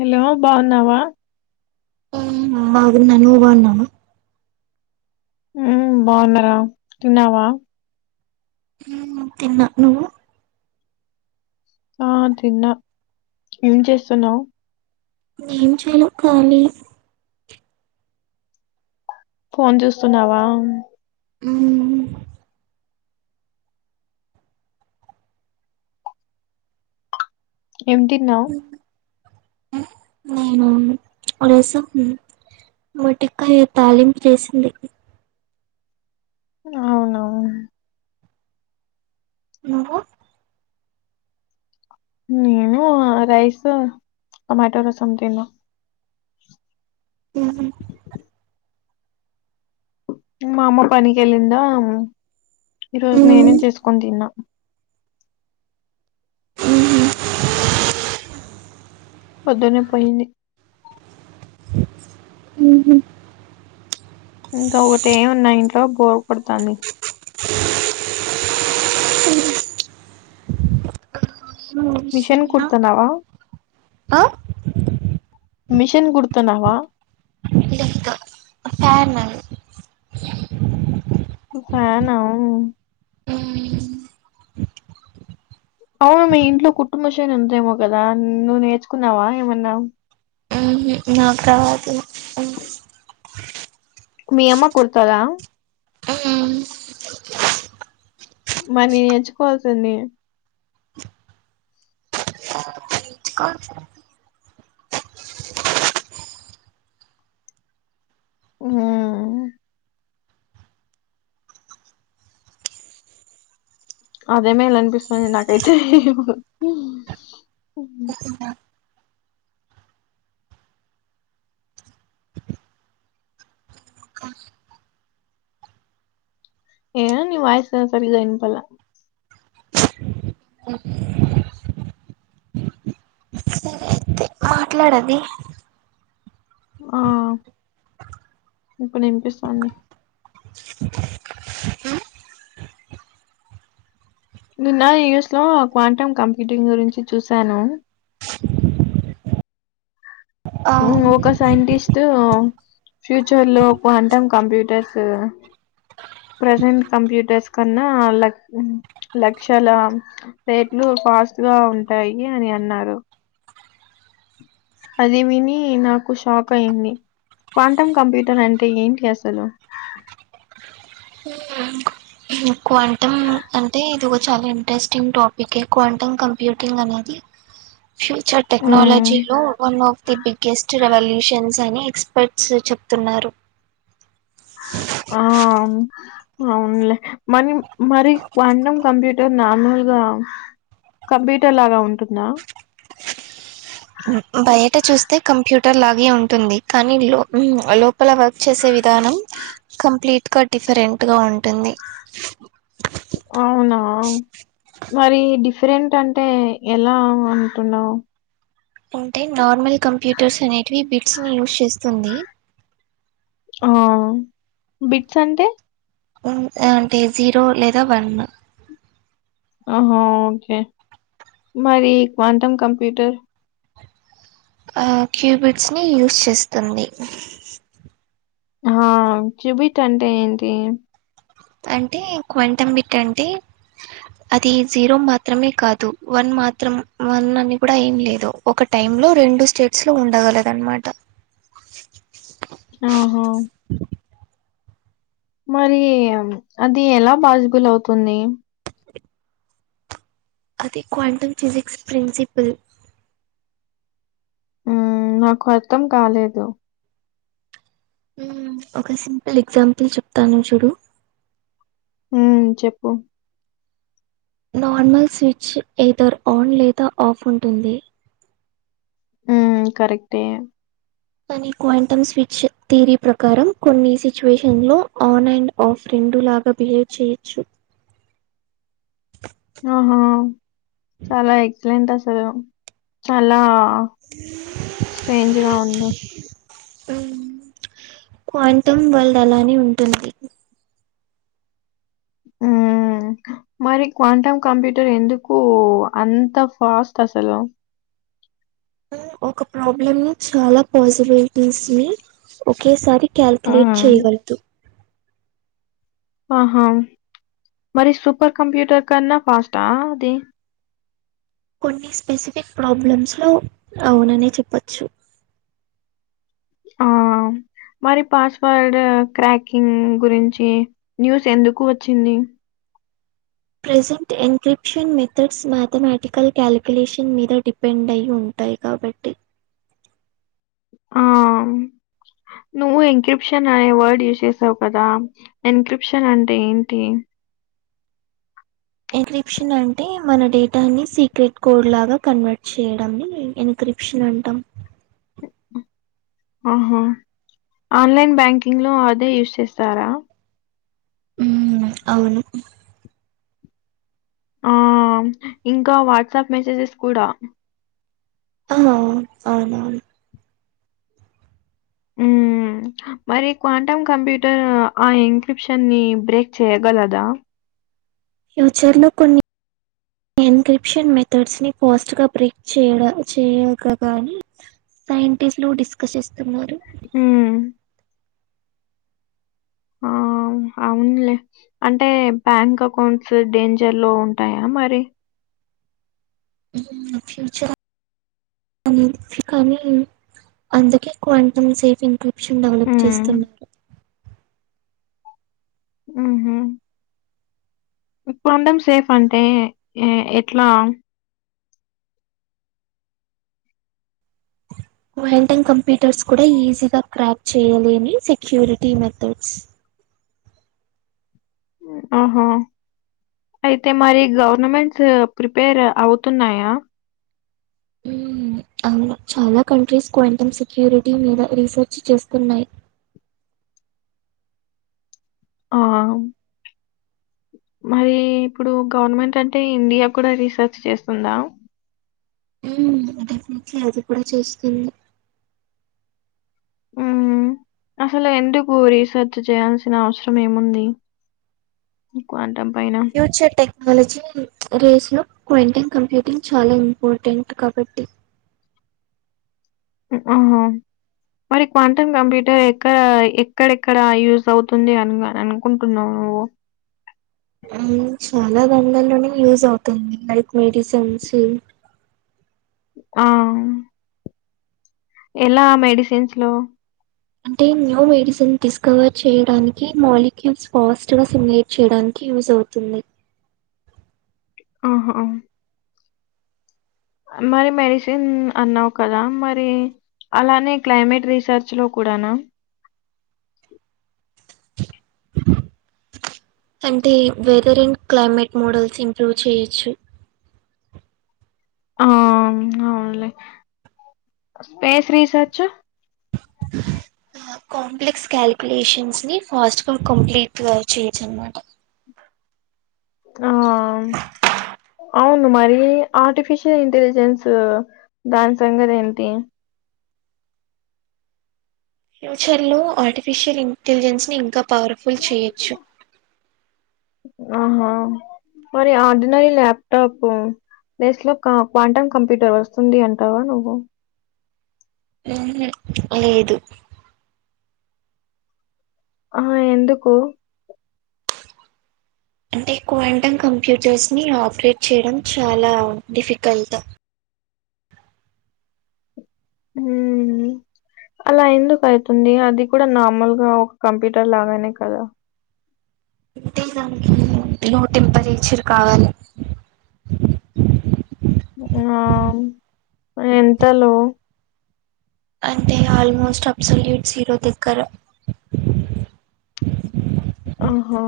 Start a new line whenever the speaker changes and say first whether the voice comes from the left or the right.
left: Hello బావున్నావా
right: బాగున్నా నువ్ బావున్నవా
left: ఉమ్ బావున్నరా తిన్నావా
right: ఉమ్ తిన్నా నువ్వు
left: ఆ తిన్నా ఏం చేస్తున్నవ్
right: ఏం చేను కాలీ
left: ఫోన్ జూస్తున్నావా
right: ఉమ్
left: ఏం తిన్నావ్
right: నేనా రసం మట్టిక్కాయ తాలింప్ జేసింది
left: ఆ
right: నువ్వు
left: నేనూ రైసు టమాటో రసం తిన్న అ మా అమ్మ పనికెళ్ళిందా ఈరోజ్ నేనే చేస్కోన్ తిన్నా
right: ఊ హుమ్
left: పొద్దున్నే పోయింది
right: ఊ హూ
left: ఇంక ఒటే ఉన్న ఇంట్లో బోర్ కొడ్తాంది మిషన్ కుడ్తున్నవా
right: ఆ
left: మిషన్ గుడ్తన్నావా
right: లేదు ఫ్యాను
left: ఫ్యానా అవునా మీ ఇంట్లో కుట్టు మిషన్ ఉందేమో కదా నువ్వు నేర్చుకున్నావ ఏమన్న
right: నాకు రాదు
left: మీ అమ్మ కుడతద
right: హు
left: మరీ నేర్చుకోవాల్సింది
right: క
left: ఉ అదేమే [unintelligible] అనిపిస్తది నాకైతే ఏదో నీ వాయిస్ ఏ సరిగ [unintelligible]
right: అ అయితే మాట్లాడది
left: ఆ ఇప్పుడు ఇనిపిస్తది
right: అక
left: నిన్న [unintelligible] యస్ లో క్వాంటమ్ కంప్యూటింగ్ గురించి చూశాను
right: ఆ
left: ఒక సైంటిస్ట్ ఫ్యూచర్ లో క్వాంటం కంప్యూటర్ సు ప్రసెంట్ కంప్యూటర్స్ కన్న ల లక్షల రేట్లు ఫాస్ట్గా ఉంటాయి అని అన్నారు అది విని నాకు షాక్ అయ్యింది క్వాంటమ్ కంప్యూటర్ అంటే ఏంటి అసలు
right: హ క్వాంటమ్ అంటే ఇది ఒక చాల ఇంట్రెస్టింగ్ టెస్టింగ్ క్వాంటమ్ కంప్యూటింగ్ అనేది ఫ్యూచర్ టెక్నాలజీ
left: హ్మ్.
right: లో one of the [unintelligible] guest revolutions అని ఎక్స్పర్ట్స్ చెప్తున్నారు
left: ఆ అవునులే మరి మరి క్వాంటం కంప్యూటర్ నార్మల్గ కంప్యూటర్ లాగ ఉంటుంద
right: బయట చూస్తే కంప్యూటర్ లాగే ఉంటుంది కానీ లో లో ల వర్క్ చేసే విధానం కంప్లీట్గా డిఫరెంట్గా ఉంటుంది
left: అవునా మరి డిఫరెంట్ అంటే ఎలా అంటున్నావ్
right: అంటే నార్మల్ కంప్యూటర్స్ అనేటివి బిడ్స్ ని యూస్ చేస్తుంది
left: ఆ బిట్స్ అంటే
right: అంటే జీరో లేదా వన్
left: ఆహ ఓకే మరి క్వాంటమ్ కంప్యూటర్
right: ఆ క్యూబిట్స్ ని యూస్ చేస్తుంది
left: ఆ క్యూబిట్ అంటే ఏంటి
right: అంటే క్వాంటం బిట్ అంటే అది జీరో మాత్రమే కాదు వన్ మాత్రం వన్ అని కూడ ఏం లేదు ఒక టైమ్ లో రెండు స్టేట్స్ లో ఉండగలదు అనమాట
left: ఆహ మరి అది ఎలా పాసిబుల్ అవుతుంది
right: అది క్వాంటమ్ ఫిజిక్స్ ప్రిన్సిపుల్
left: ఉమ్ నాకు అర్థం కాలేదు
right: ఒక సింపుల్ ఎగ్జాంపుల్ చెప్తాను చూడు
left: ఉమ్ చెప్పు
right: నార్మల్ స్విచ్ ఏదర్ ఆన్ లేదా ఆఫ్ ఉంటుంది
left: ఉమ్ కరెక్టే
right: కానీ క్వాంటమ్ స్విచ్ థీరీ ప్రకారం కొన్ని సిచ్యువేషన్స్ లో ఆన్ అండ్ ఆఫ్ రెండు లాగా బిహేవ్ చేయొచ్చు
left: ఆహా చాలా ఎక్సలెంట్ అసలు చాలా స్ట్రేంజ్ గా ఉంది
right: క్వాంటమ్ వరల్డ్ అలానే ఉంటుంది
left: ఉమ్ మరి క్వాంటమ్ కంప్యూటర్ ఎందుకు అంత ఫాస్ట్ అసలు
right: ఒక ప్రాబ్లమ్ ని చాలా పాసిబిలిటీస్ ని ఒకేసారి
left: ఆ!
right: కాల్కుులేేట్ చేయగలుగుతుంది
left: ఆహా మరి సూపర్ కంప్యూటర్ కన్నా ఫాస్టా అది
right: కొన్ని స్పెసిఫిక్ ప్రాబ్లమ్స్ లో అవుననే చెప్పొచ్చు
left: ఆ మరి పాస్వర్డ్ క్రాకింగ్ గురించి న్యూస్ ఎందుకు వచ్చింది
right: present encryption methods mathematical calculation మీద డిప్ పెండ్ అయ్యి ఉంటాయి కాబట్టి
left: ఆ నువ్వు ఎన్క్రిప్షన్ అనే వర్డ్ యూజ్ చేసావు కదా ఎన్క్రిప్షన్ అంటే ఏంటి
right: ఎన్క్రిప్షన్ అంటే మన డేటాని సీక్రెట్ కోడ్ లాగా కన్వర్ట్ చేయడంని ఎన్క్రిప్ ప్షన్ అంటాం
left: ఆహా ఆన్లైన్ బ్యాంకింగ్ లో అదే యూజ్ చేస్తారా
right: ఉ అవును
left: ఆ! ఇంకా వాట్సాప్ మెసేజెస్ కూడా
right: అ అవునవును
left: ఉ మరి క్వాంటమ్ కంప్యూటర్ ఆ ఇన్క్రిప్షన్ ని బ్రేక్ చేయ్యగలదా
right: ఫ్యూచర్ లో కొన్ని ఎన్క్రిప్షన్ మెథడ్స్ ని ఫాస్ట్గా బ్రేక్ చేయ చేయగాలనీ సైంటిస్ట్లు డిస్కస్ చేస్తున్నారు
left: ఉ ఆ! అవునులే అంటే బ్యాంక్ అకౌంట్స్ డేంజర్ లో ఉంటాయా మరి
right: ఫ్యూచర్ అంతే కానీ అందుకే క్వాంటం సేఫ్ ఇన్క్రిప్షన్ డెవలప్ చేస్తున్నారు
left: ఉహు క్వాంటం సేఫ్ అంటే ఎట్లా
right: క్వారంటైన్ కంప్యూటర్స్ కూడా ఈజీగా క్రాక్ చేయలేని సెక్యూరిటీ మెథడ్స్
left: ఆహా అయితే మరి గవర్నమెంట్స్ ప్రిపేర్ అవుతున్నాయా
right: అవును చాలా కంట్రీస్ క్వాంటం సెక్యూరిటీ మీద రీసెర్చ్ చేస్తున్నాయి
left: ఆ మరి ఇప్పుడు గవర్నమెంట్ అంటే ఇండియా కూడా రీసెర్చ్ చేస్తుందా?
right: కే అది కూడా చేస్తుంది
left: ఉ అసలు ఎందుకు రీసెర్చ్ చేయాల్సిన అవసరం ఏముంది? క్వాంటం పైన
right: ఫ్యూచర్ టెక్నాలజీ రేస్లో క్వాంటం కంప్యూటింగ్ చాలా ఇంపార్టెంట్ కాబట్టి.
left: ఆహ మరి క్వాంటం కంప్యూటర్ ఎక్కడ ఎక్కడెక్కడ యూజ్ అవుతుంది అన్ అనుకుంటున్నావు నువ్వు?
right: ఆ చాలా రంగాల్లోను యూజ్ అవుతుంది లైక్ మెడిసిన్స్
left: ఆ ఎలా మెడిసన్స్ లో
right: అంటే న్యూ మెడిసిన్ డిస్కవర్ చేయడానికి, మాలిక్యూల్స్ ఫాస్ట్ గా సిలేట్ చేయడానికి యూజ్ అవుతుంది.
left: ఆహ మరి మెడిసిన్ అన్నావ్ కదా మరి అలానే క్లైమేట్ రీసెర్చ్ లో కూడానా?
right: అంటే weather and climate models improve చేయొచ్చు
left: ఆ అవున్లె. స్పేస్ రీసర్చ్
right: కాంప్లెక్స్ కాలిక్యులేషన్స్ ని ఫాస్ట్ గా కంప్లీట్ గా చేయొచ్చు అనమాట.
left: ఆ అవున్ మరీ ఆర్టిఫిషియల్ ఇంటెలిజెన్స్ దాని సంగతి ఏంటి?
right: ఫ్యూచర్ లో ఆర్టిఫిషియల్ ఇంటెలిజెన్స్ ని ఇంకా పవర్ఫుల్ చేయొచ్చు.
left: ఆహా మరి ఆర్డినరీ ల్యాప్టాపు ప్లేస్ లో క్వాంటమ్ కంప్యూటర్ వస్తుంది అంటావా నువ్వు?
right: ఉహు లేదు
left: ఆ ఎందుకు?
right: అంటే క్వాంటమ్ కంప్యూటర్స్ ని ఆపరేట్ చేయడం చాలా డిఫికల్ట్.
left: ఊ అలా ఎందుకు అయితుంది? అది కూడా నార్మల్ గా ఒక కంప్యూటర్ లాగానే కదా?
right: అంటే దానికి లో టెంపరేచర్ కావాలి.
left: ఆ ఎంత లో?
right: అంటే ఆల్మోస్ట్ అబ్సొల్యూట్ జీరో దగ్గర
left: ఆహ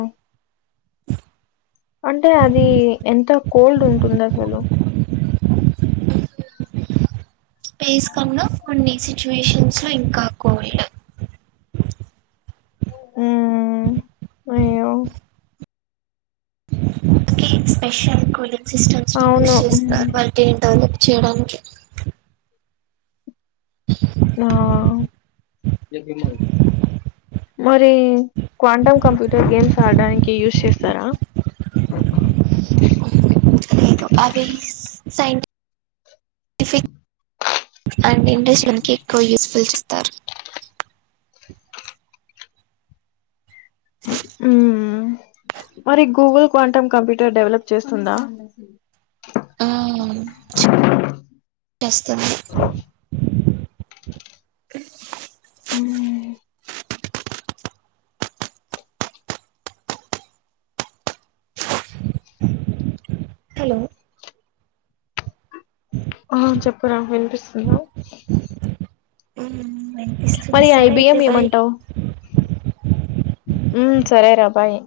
left: అంటే అది ఎంత కోల్డ్ ఉంటుంది అసలు
right: స్పేస్ కన్నా కొన్ని సిచ్యుయేషన్స్ లో ఇంకా కోల్డ్
left: ఉ అయ్యో
right: కి స్పెషల్ కూలింగ్ సిస్టమ్స్ ని యూస్
left: అవును
right: చేస్తారు
left: మ్మ్.
right: వాటిని డెవలప్ చేయడానికి. అ
left: నా మరీ క్వాంటమ్ కంప్యూటర్ గేమ్స్ ఆడడానికి యూజ్ చేస్తారా? అ
right: అవి సైంట్ టిఫిక్ అండ్ ఇండస్ట్రీకి ఎక్కువ యూస్ఫుల్ చెస్తారు
left: ఉ మరి గూగుల్ క్వాంటమ్ కంప్యూటర్ డెవలప్ చేస్తుందా
right: ఆ చేస్తుంది
left: మ్
right: హలో
left: ఆ చెప్పరా వినిపిస్తుంది
right: అ వినిపిస్తూ
left: మరి ఐబియ్యం ఏమంటావు మ్ సరే రాబాయ్